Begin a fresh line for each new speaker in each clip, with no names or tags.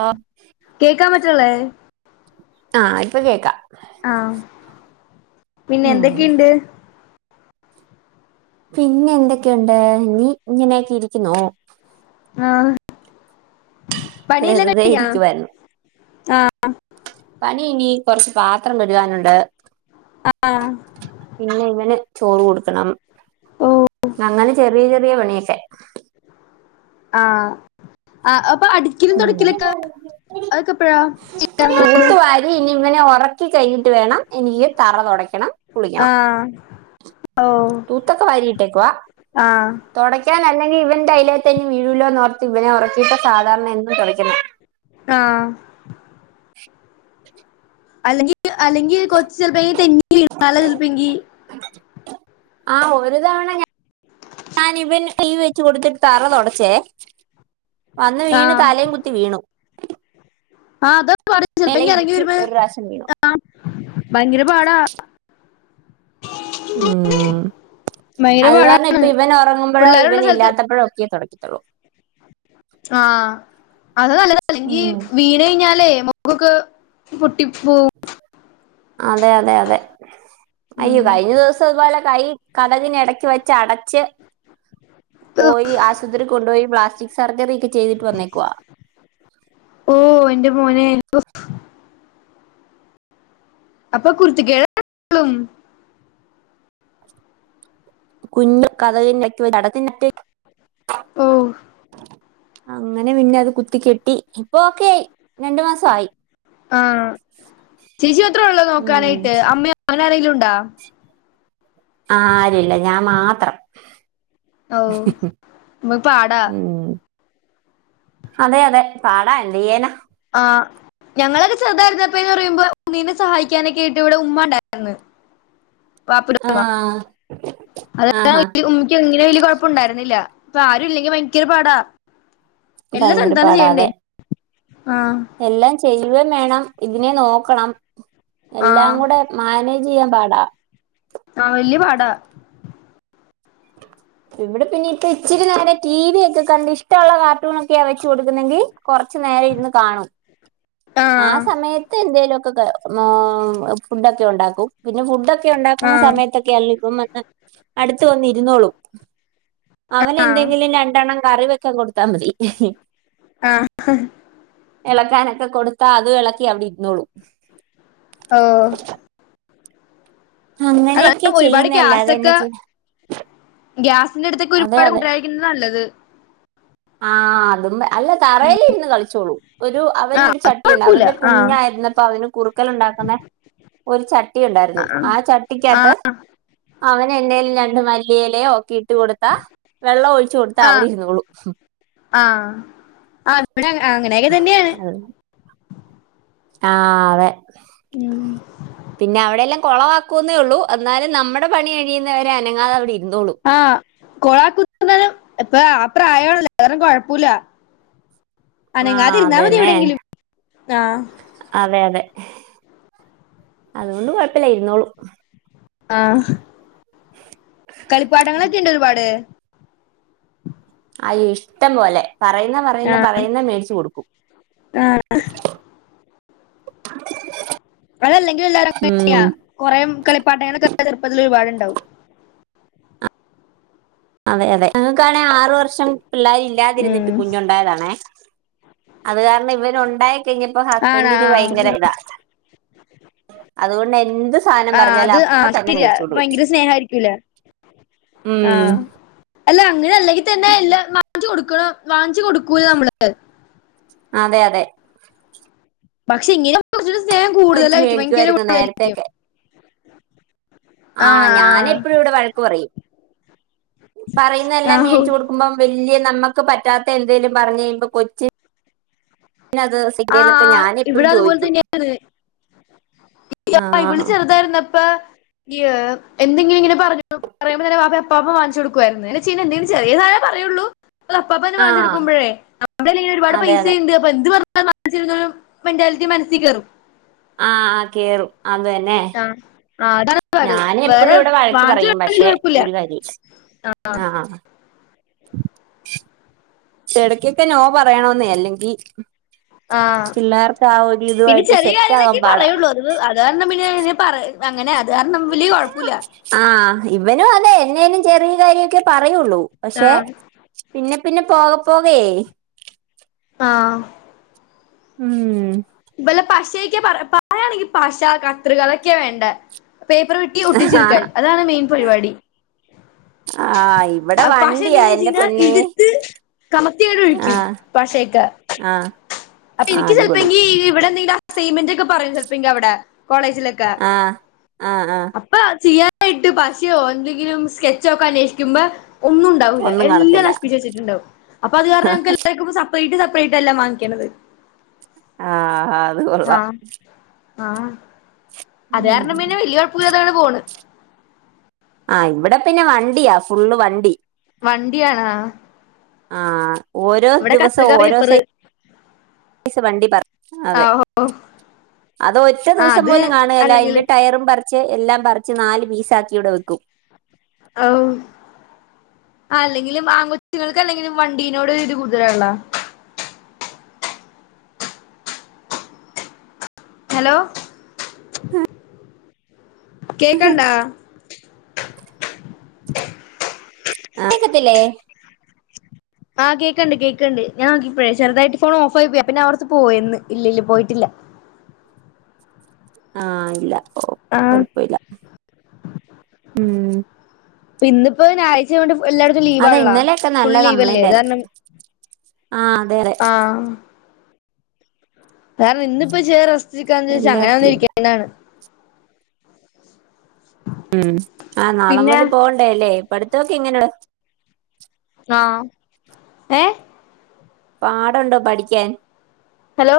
ആഹ്
കേക്കാൻ പറ്റുള്ളേ
ആഹ ഇപ്പൊ കേക്കാം
ആഹ പിന്നെ
ഉം
എന്തൊക്കെയുണ്ട്
പിന്നെ എന്തൊക്കെയുണ്ട് നീ ഇങ്ങനെയക്കെ ഇരിക്കുന്നോ
ആഹ
വെറുതെ എനിക്ക് വരുന്നു
ആ
പണി ഇനി കൊറച്ച് പാത്രം കഴുകാനുണ്ട്
ആ
പിന്നെങ്ങനെ ചോറ് കൊടുക്കണം
ഓ
അങ്ങനെ ചെറിയ ചെറിയ പണിയൊക്കെ [inaudible]
ആഹ ആ അടിക്കലും തുടക്കലൊക്കെ അതൊക്കെ എപ്പഴാ ചെയ്യാ നിങ്ങള്
തൂത്തു വാരി ഇനി ഇങ്ങനെ ഉറ ക്കി കഴഞ്ഞിട്ട് വേണം എനിക്ക് തറ തുടയ്ക്കണം
ആ
കുളിക്കണം
ഓ
തൂത്തൊക്കെ വാരിയിട്ടേക്കുവ
ആ
തുടക്കാന അല്ലെങ്കിൽ ഇവന്റെ അയ്ലേ തന്നെ വീഴൂല്ലോർത്ത് ഇവനെ ഉറക്കിയിട്ട സാധാരണ എന്നും തുൊയ്ക്കണം
ആഹ
[inaudible]
അല്ലെങ്കിൽ അല്ലെങ്കിൽ കൊ ച്ച് ചെല്പങ്കി തെന്നി വീണാലോ ചെല്പങ്കി
ആ ഒരു തവണ ഞാനിബൻ ഈവ് വെച്ച് കൊടുത്തിട്ട് തറ തുടച്ചേ വന്ന്
ആ
വീണ് താലേം കുത്തി വീണു
ആഹ അതെ ചപ്പോ
എല
ഇറങ്ങി
ഇടിച്ചു
വരുമ്പ
ഒരു പ്രാവശ്യം വീണു
ആ ഭയങ്കര പാടാ
ഉം
ഭയങ്കര
അത് കാരണം
പാടാണ്
ഇപ്പ ഇവൻ ഒറങ്ങുമ്പോഴോ ഇവൻ
പിള്ളേരുള്ള
ഇല്ലാത്തപ്പോഴോ ഒക്കെ തൊട് തൊള്ളൂ
ആഹ് അത് നല്ലതാ അല്ലെങ്കി
ഉം
വീണ് കഴിഞ്ഞാലേ മൊ കൊക്കെ പു ടിപ്പൂം
അതെ അതെ അതെ അയ്യോ കഴിഞ്ഞ ദിവസം ഇത്പോലെ കൈ കതകിനെടയ്ക്ക് വെച്ചട ച്ച് പോയി ആശ്വത്രി കൊണ്ടോയി പ്ലാസ്റ്റിക് സർജറിക്കെ ചെയ്തിട്ട് വന്നേക്കുവാ
ഫ് അപ്പൊ കുർത്തക്കേ [unintelligible]
കുഞ്ഞു കതകിന്നെട [unintelligible]
ഓ
അങ്ങനെ പിന്നെ അത് കുത്തി കെട്ടി ഇപ്പൊക്കെയി
ആഹ് ശിശു അത്രേ ഒള്ളോ
ഉം
നോക്കാനായിട്ട് അമ്മെയോ റീലുണ്ടോ
ആ ആരുല്ല ഞാൻ മാത്രം
ഓ മ്പ പാടാ
ഉം അതെ അതെ പാടാ എന്തെയ്യാന
ആ് ഞങ്ങളക്കെ ചെറുതായിരുന്നപ്പന്ന് പറയുമ്പോ ഉണ്ണീനെ സഹായിക്കാനൊക്കേയ്ട്ട് ഇവിടെ ഉമ്മ ഉണ്ടാരിന്ന് പാപ്പ
ആഹ്
അത
ആഹാ
ഉമ്മിക്ക് ഇങ്ങനെ വല്യ കൊഴപ്പൊണ്ടായിരുന്നില്ല ഇപ്പൊ ആരും ഇല്ലെങ്കിൽ ഭയ്ങ്കര പാടാ എല്ലാം
ഭയങ്കര
തന്നെത്താനെ
പാടാ
ചെയ്യണ്ടേ
അതെ
ആഹ്
എല്ലാം ചെയ്യുവെ വേണം ഇതിനെ നോക്കണം എല്ലാം
ആഹ്
കൂടെ മാനേജ് ചെയ്യാൻ പാടാ
ആഹ് വല്യ പാടാ
ഇവിടെ പിന്നെ ഇപ്പ ഇച്ചിരി നേരം ടി വി ഒക്കെ കണ്ട് ഇഷ്ടൊള്ള കാർട്ടൂൺ ഒക്കെയ വെച്ചു കൊടുക്കുന്നെങ്കിൽ കൊറച്ചു നേരം ഇരുന്ന് കാണും ആ
ആഹ്
സമയത്ത് എന്തേലൊ ഓ ഫുഡൊക്കെ ഒണ്ടാക്കും പിന്നെ ഫുഡ്ഡൊക് ക്ക ഒണ്ടാക്കുന്ന
ആഹ്
സമയത്തൊക്കെ അല്ലെ അപ്പം വന്ന് അടുത്ത് വന്നിരുന്നോളും അവൻ
ആഹ്
എന്തെങ്കിലും രണ്ടെണ്ണം കറി വെ ക്ക കൊടുത്താ മതി
ആഹ്
ഇളക്കാനൊക്കെ കൊടുത്ത് അത് വിളക്കി അവിടെ ഇന്നോളും
ആഹാ
അങ്ങനെയൊക്കെ
ഒരുപാട്
ചെയ്യുന്നല്ലാതെ എന്നാ ചെയ്യും
ഗ്യാസ് [unintelligible] ഒരുപാട് [unintelligible] നല്ലത്
ആ അതും അല്ല തറയില് ഇരുന്ന് കളിച്ചോളും ഒരു അവന്
ആഹ്
ഒരു
അത്
ചട്ടിയുണ്ട്
കൊഴപ്പൂല്ല
അവന്റെ
ആഹ്
കുഞ്ഞായിരുന്നപ്പോ അവന് കുറുക്കല് ഉണ്ടാക്കുന്ന ഒരു ചട്ടി ഉണ്ടായിരുന്നു ആ ചട്ടിക്കാത്ത് അവൻ എന്തേലും രണ്ട് മല്ലിഇലയോ [unintelligible] വെള്ളം ഒഴിച്ചു കൊടുത്താ അവിടെ ഇരുന്നോളും
ആഹാ ആ ഇവിടെ അങ്ങനെയൊക്കെ തന്നെയാണ്
ആഹാ അതെ
ഉം
പിന്നെ അവിടെല്ലാം കൊളവാക്കുന്നേ ഉള്ളൂ എന്നാലും നമ്മുടെ പണി കഴിയുന്നവരെ അനങ്ങാതെ അവിടെ ഇ
ആ കൊളാ [unintelligible] ഇപ്പൊ ആ പ്രായാണല്ലോ [unintelligible] കൊഴപ്പില്ലാ
ആഹ്
അനങ്ങാതിരുന്നാൽ മതി
അതന്നെ
എവിടെങ്കിലും ആ
അതെ അതെ അതുകൊണ്ട് കുഴപ്പില്ല ഇരുന്നോളും
ആ കളിപ്പാട്ടങ്ങളൊക്കെ ഉണ്ടോ ഒരുപാട്
[unintelligible] ഇഷ്ടം പോലെ പറയുന്ന പറയുന്ന പറയുന്ന മേടിച്ചു കൊടുക്കും
ആ അതല്ലെങ്കിൽ എല്ലാവരും അങ്ങനെതന്നെയാ
ഉം
കുറേ കളിപ്പാട്ടങ്ങളൊ ചെറുപ്പത്തിൽ ഒരുപാടുണ്ട്
അതെ അതെ ഞങ്ങൾക്കാണെ ആറുവർഷം പിള്ളാര്
ഉം
ഇല്ലാതിരുന്നിട്ട് കുഞ്ഞുണ്ടായതാണേ അത് കാരണം ഇവന് ഉണ്ടായി [unintelligible] കഴിഞ്ഞപ്പോ
ആണാ
ഹസ്ബൻഡിന്
ആഹ്
ഭയങ്കര ഇതാ അതുകൊണ്ട് എന്ത് സാധനം
ആഹ്
പറഞ്ഞാലും
അത്
അപ്പം
ആഹ്
തന്നെ മേടിച്ചോണ്ട്
ഭയങ്കര
വരും
സ്നേഹായിരിക്കൂലേ
ഉം
ആഹ് അല്ല അങ്ങനെ അല്ലെങ്കി തന്നെ എല്ലാം വാങ്ങിച്ചു കൊടുക്കൂ വാങ്ങിച്ചു കൊടുക്കെ നമ്മള്
അതെ അതെ
പക്ഷെ ഇങ്ങനെ [unintelligible]
വെച്ച്
കൂടുതലായിരിക്കും ഭയങ്കര
മേടിക്വായിരുന്നു നേരത്തേ
കൂടുതലായിരിക്കും
ഒക്കെ. ആ
ആണാ
ഞാനെപ്പഴും ഇവടെ വഴക്ക് പറയും. പറയുന്നെല്ലാം
ആഹോ
മേടിച്ചു കൊടുക്കുമ്പം വെല്യേ നമ്മക്ക് പറ്റാത്ത എന്തേലും പറഞ്ഞ് കയുമ്പോ കൊച്ച്
ആ ആ
ഞാൻ
ഇവിടെ
എപ്പോഴും
അതുപോൽ
ചോദിക്കും
തന്നെയാണ്
ആ
[unintelligible] ഇവള് ചെറുതായിരുന്ന പ്പ യ്യ് എന്തെങ്കിലും ഇങ്ങനെ പറഞ്ഞു പറയുമ്പോ തന്നെ വാപ്പ അപ്പാ അപ്പ വാങ്ങിച്ചു കൊടുക്കായിരുന്ന്. ച്ചി എന്തെങ്കിലും ചെറിയതായേ പറയുള്ളൂ. അപ്പാപ്പന്നെ
ആ
വാങ്ങിച്ചെടുക്കുമ്പോഴേ അവന്റെയ്യില് ഒരുപാട്
അതെ
പൈസ
അതെ
ഇണ്ട് അപ്പ എന്ത് പറ [unintelligible] മെന്റാലിറ്റി മനസ്സി കേറും.
ആ കേറും അതേന്നെ
ആ ആ അതാണ്
ഞാന് എപ്പഴും
വേറെ
ഇവടെ വഴക്ക്
വാങ്ങിച്ചു
പറയും.
കൊടുക്കണേല്
പക്ഷേ
കുഴപ്പമില്ല
ഒരു കാര്യം ഇല്ല. ആ ആഹ എടയ്ക്കൊക്കെ നോ പറയണോന്നേ. അല്ലെങ്കി
പിന്നെ
ഇതുമായിട്ട്
ചെറിയ
സെറ്റ് ആകാൻ
കാര്യങ്ങളൊക്കെ
പാടാ
പറയുള്ളൂ. അത് അത് കാരണം പിന്നെ പറ അങ്ങനെ അ അത് കാരണം വല്യേ കൊഴപ്പൂല്ല.
ആഹ് ഇവനും അതെ എന്നേലും ചെറിയ കാര്യ ഒക്കെ പറ പറയുള്ളൂ പക്ഷേ
ആ
പിന്നെ പിന്ന പോക പോകേ
ആ
ഉം
ഇവള് പശയൊക്കെ പറ പറയാണെങ്കി പശ, കത്രിക അതൊക്ക്യ വേണ്ടേ. പേപ്പറ് വെട്ടി ഒട്ടിച്ചെടുക്കൽ
ആഹ്
അതാണ് മെയിൻ പരുവാടി.
ആഹ് ഇവിടെ വണ്ടിയാ
പശേന്താറ്യോ
എന്റെ
ചെയ്യണ്
പൊന്നേ
ഇട്ത്ത് കമത്തിങ്ങ്ട് ഒഴിക്കും.
ആഹ്
പശേക്കേ
ആഹ്
അപ്പ
ആഹ്
എനിക്ക് ചെലപ്പ
അടിപൊളി
എങ്കി [unintelligible] ഇവിടെ എന്തെങ്കി അസൈൻമെന്റൊക്കെ പറയും. ചെലപ്പോ ഇനിക്ക് അവടെ കോളേജിലൊക്കെ
ആഹ് ആഹ് ആഹ്
അപ്പ ചിയ്യാ ആയിട്ട് പശയോ എന്തെങ്കിലും സ്കെച്ചോക്ക അന്വേഷിക്കുമ്പോ ഒന്നും ഉണ്ടാവൂല്ല.
ഒന്നും
എല്ലാം
കാണത്തില്ല
നശപ്പിച്ച് വെച്ചിട്ടുണ്ടാവും. അപ്പോ അത് കാരണം ഞങ്ങക്ക്‌ എല്ലാർക്കും പ്പ സപ്പറേറ്റ് സ ട്ടെല്ലാം വാങ്ങിക്കണത്.
ആ ഹാ ത് കൊള്ളാം
ആ അത് കാരണം
ഉം
പിന്നെ വല്യേ കൊഴപ്പൂല്ല ല്ലാതെ പോണ്
ആ ഇവടെ പിന്നെ വണ്ടിയാ. ഫുള്ള് വണ്ടി.
വണ്ടിയാണാ?
ആ ഓരോ ദിവസം ഓരോ സൈ
പേപ്പറ്
സ് വണ്ടി പറ
ആ
അതെ അത് ഒറ്റ
ആ
ദിവസം
അത്
പോലും കാണുകേല്ല. അതിന്റെ
അല്ലെങ്കിലും
ടയറും പറിച്ച് എല്ലാം പറിച്ച് നാല് പീസാക്കി ഇവിടെ വെക്കും
ആ അല്ലെങ്കിലും ആ കൊൊച്ചുങ്ങൾക്ക് അല്ലെങ്കിലും വണ്ടീനോട് ഇത് കൂടുതല ഉള്ള ഹലോ കേക്കണ്ടാ
കേക്കത്തില്ലേ
ആഹ് കേക്കണ്ട് കേക്കണ്ട് ഞാൻ നോക്കി ഇഴേ ചെറുതായിട്ട് ഫോൺ ഓഫായി പോയി പിന്നെ അവിടുത്ത് പോയിന്ന് ഇല്ലല്ല പോയിട്ടില്ല
ആഹ ഇല്ല ഓ
ആ
കൊഴപ്പമില്ല ഉം
ഇന്ന ഇപ്പോ ഞായറാ്ച വേണ്ട എല്ലായിടത്തും
അതെ
ലീവള്ള
ഇന്നലെയൊക്കെ
ഫുൾ
നല്ല കംപ്ലൈന്റ് ആയിരുന്നു
ലീവ്ല്ലേതാരണം
ആ അതെ അതെ
ആ കാരണം ഇന്നിപ്പോ ചേറ ാന്ന് ചദാ അങ്ങനെ
എല്ലായിടത്തും ഉണ്ട്
വന്നിരിക്കേതാണ്
ഉം ആഹ് നാളെ
പിന്നെ
മുതൽ പോകണ്ടേ അല്ലേ പഠത്തൊക്കെ എങ്ങനെയ
ആ ഏ
പാടുണ്ടോ പഠിക്കാൻ
ഹലോ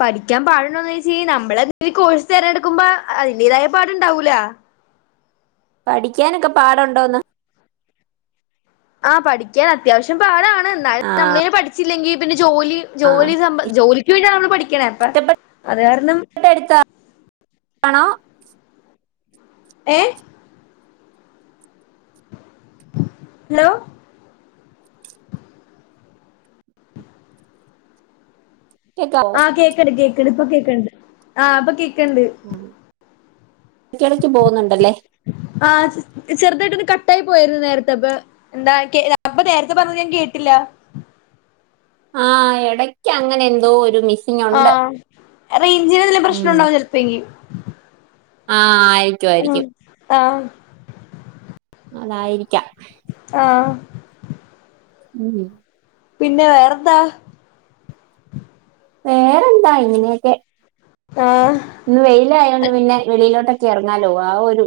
പഠിക്കാൻ പാടണ്ടന്ന് വെച്ച ക നമ്മളെന്ത കോഴ്സ് തിരഞ്ഞെടുക്കുമ്പോ അതിന്റേതായ പാടുണ്ടാവൂല
പഠിക്കാനൊക്കെ പാടുണ്ടോന്ന്
ആ പഠിക്കാൻ അത്യാവശ്യം പടാണ്
ആ
നമ്മളെ പഠിച്ചില്ലെങ്കിൽ ജോലി
ആ
ജോലി സം ജോലിക്ക് വേണ്ടിയ ണ അപ്പ
ഇഷ്ടപ്പെട്ട
അത് കാരണം
ആണോ
ഏഹ ഹലോ
കേക്കാവോ
ആഹ് കേക്കട്ട കേക്ക പ്പൊ കേക്കണ്ട് ആ് അപ്പ കേ കണ്ട്
ഇടച്ചടച്ച പോകുന്നുണ്ടല്ലേ
തട്ടായി പോയിരുന്നു നേരത്തെപ്പൊ എന്താ അപ്പൊ നേരത്തെ പറഞ്ഞ ഞാൻ കേട്ടില്ല
ആഹ ഇടയ്ക്ക് അങ്ങനെ എന്തോ ഒരുമി
ആ റേഞ്ചിന്ല്ല പ്രശ്ന ഉണ്ടാവും ചിലപ്പോ എങ്കക്ക്
ആഹ ആ ആയിരിക്കും
ആ
ആയിരിക്കും
ആഹ
അതായിരിക്കാം
ആ
ഉം
പിന്നെ വേറെന്താ
വേറെന്താ ഇങ്ങനെയൊക്കെ
ആഹ്
ഇന്ന് വെയിലായോണ്ട് പിന്നെ വെളിയിലോട്ടൊ ക്കെ ഇറങ്ങാലോ ആ ഒരു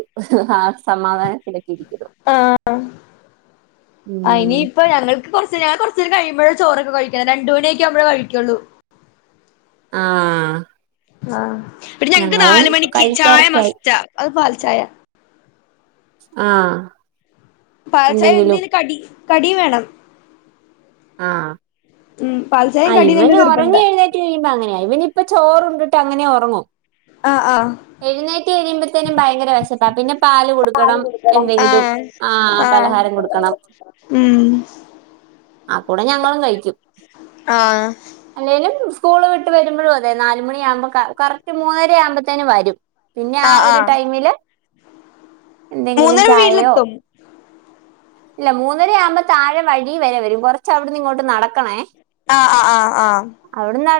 ആ സമാധാനത്തിലൊക്കെ ഇരിക്കുന്നു
ആ
ഉം
ഇനിയിപ്പ ഞങ്ങൾക്ക് കുറച്ച് ഞൻ കൊറച്ചേരം കഴിയ- മ്പഴെ ചോറൊക്കെ കഴിക്കാണ് രണ്ട് മണിയൊക്കെ ആവുമ്പ കഴിക്കുള്ളൂ
ആഹ
ആഹ പിന്നെ ഞങ്ങക്ക് നാല് മണിക്ക് ചായ
കഴിക്കാറൊക്കെയായി
മസ്റ്റാ അത് പാ ചായ
ആഹ
പാൽ ച്ചായ എന്തേലും കടി കടിയ്യും വേണം
ആഹ
ഉം
ആ
പാൽച്ചായയും കടിയും
ഇവന്
ഞങ്ങക്ക്
ഉറങ്ങി
നിർബന്ധാ
എഴുന്നെറ്റു കഴിയുമ്പോ അങ്ങനെയ ഇവന് ഇപ്പൊ ചോറുയുണ്ടിട്ട് അങ്ങനെ ഉറങ്ങും
ആഹ് ആഹ്
എഴുന്നേറ്റ് കഴിയുമ്പത്തേനും ഭയങ്കര വിശപ്പാ പിന്നെ പാല് കൊടുക്കണം എന്തെങ്കിലും
ആഹ്
ആഹ
ആഹ്
പലഹാരം കൊടുക്കണം
ഉം
ആ കൂടെ ഞങ്ങളും കഴി
ആഹ
സ്കൂള് വിട്ട് വരുമ്പോഴും അതെ നാല് മണിയാമ്പോ ക കറക്റ്റ് മൂന്നര ആവുമ്പത്തേനും വരും പിന്നെ ആ
ആഹ്
ഒരു
ആഹ്
ടൈമില് എന്തെങ്കിലും
മൂന്നര
ചായയോ
വീട്ടിലെത്തും
ഇല്ല മൂന്നര ആവുമ്പോ താഴെ വഴി വരെ വരും കുറച്ച് അവിടന്ന് ഇങ്ങോട്ട് നടക്കണേ
ആഹ ആഹ് ആഹ് ആഹ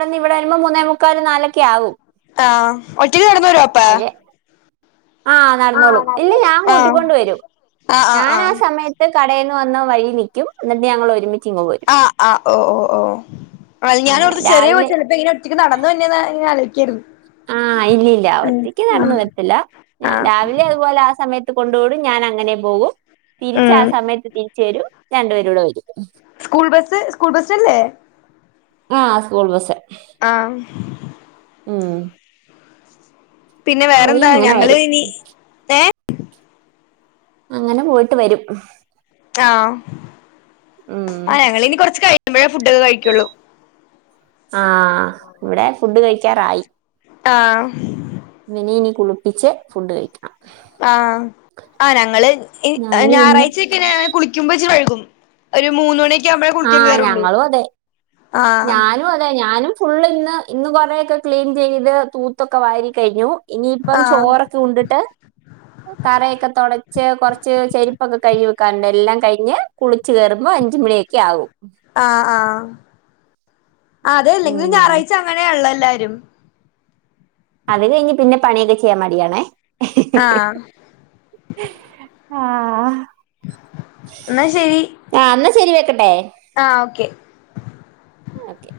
അവിടെന്ന് ഇവിടെവരുമ്പോ മൂന്നെ മുക്കാൽ നാലൊക്കെ ആവും
ആഹ ഒറ്റക്ക് കടന്ന വരു പ്പ
ആഹ നടന്നോളും ഇല്ല ഞാൻ
ആഹ്
കൂട്ടിക്കൊണ്ട് വരും
ആഹ് ആഹ്
ഞാൻ ആ
ആഹ്
സമയത്ത് കടയിൽ വന്ന വഴിയി നിൽക്കും എന്നിട്ട് ഞങ്ങൾ ഒരുമി
ആ ആ ഓ ഓ ഓ അ ഞാൻ
അങ്ങനെ
ഓർത്തു ചെറിയ
രാവിലെ
കൊച്ചല്ലേ ഇപ്പൊ എങ്ങനെ ഒറ്റക്ക് നടന്നു വരുന്നങ്ങനെ ആലോയിക്ക ക്കും
ആ ഇല്ലല്ല ഒറ്റയ്ക്ക് നടന്ന വരത്തില്ല ഞൻ
ആഹ്
രാവിലെ അതുപോലെ ആ സമയത്ത് കൊണ്ട് വിടുംഞാൻ അങ്ങനെ പോവും തിരിച്ച് ആ
ഉം
സമയത്ത് തിരിച്ച് വരും രണ്ടുപേരൂടെ വരും
സ്കൂൾ ബസ് സ്കൂൾ ബസ്സല്ലേ
ആ സ്കൂൾ ബസ്സ്
ആഹ് പിന്നെ
പോയി
വേറന്താ
അങ്ങനെ
ഞങ്ങള്
വരും
ഇനി ഏ
അങ്ങനെ പോയിട്ട് വരും
ആഹ്
ഉം
ആ ഞങ്ങള് ഇനി കൊറച്ച് കഴി ഴിയുമ്പഴാ ഫുഡൊക്കെ കഴിക്കൊള്ളൂ
ആ ഇവിടെ ഫുഡ്ഡ് കഴിക്കാറായി
ആഹ്
മിനി ഇനി കുള് ളിച്ച് ഫുഡ്ഡ് കഴിക്കും
ആ അ ഞങ്ങള് ഇ
ഞാനും ഇന്ന്
ഞായറാഴ്ചൊക്കെണ് ങനെ കുളിക്കുമ്പോ ച്ചിരി വഴ് കും ഒരു മൂന്ന് മണിക്
ആ ഞങ്ങളും അതെ
ആഹ്
ഞാനും അതെ ഞാനും ഫുള്ള് ഇന്ന് ഇന്ന് കൊറെഒക്കെ ക്ലീൻ ചെയ്ത് തൂത്തൊക്കെ വാരി കഴിഞ്ഞു ഇനിയിപ്പം
ആഹ്
ചോറൊക്കെ ഉണ്ടിട്ട് തറയൊക്കെ തൊടച്ച് കൊർച്ച് ചെരുപ്പൊക്കെ കഴുകി വെക്കാൻ ഉണ്ട് എല്ലാം കഴ് ഞെ കുളിക് കേറുമ്പോ അഞ്ച് മണി ആയി
ആ ആ അതെ എല്ലെങ്കിലും
ഉം
ഞായറാഴ്ച്ച അങ്ങനെ ആണല്ലോ എൽ ല്ലാരും
അത് കഴിഞ്ഞ് പിന്നെ പണിയൊകെ ചെയ്യാൻ മടിയാണേ
ആ
ആ ആഹ്
ന്നാ ശെരി
ക്കട്ടേ
ആ ഓക്കെ
ഓക്കെ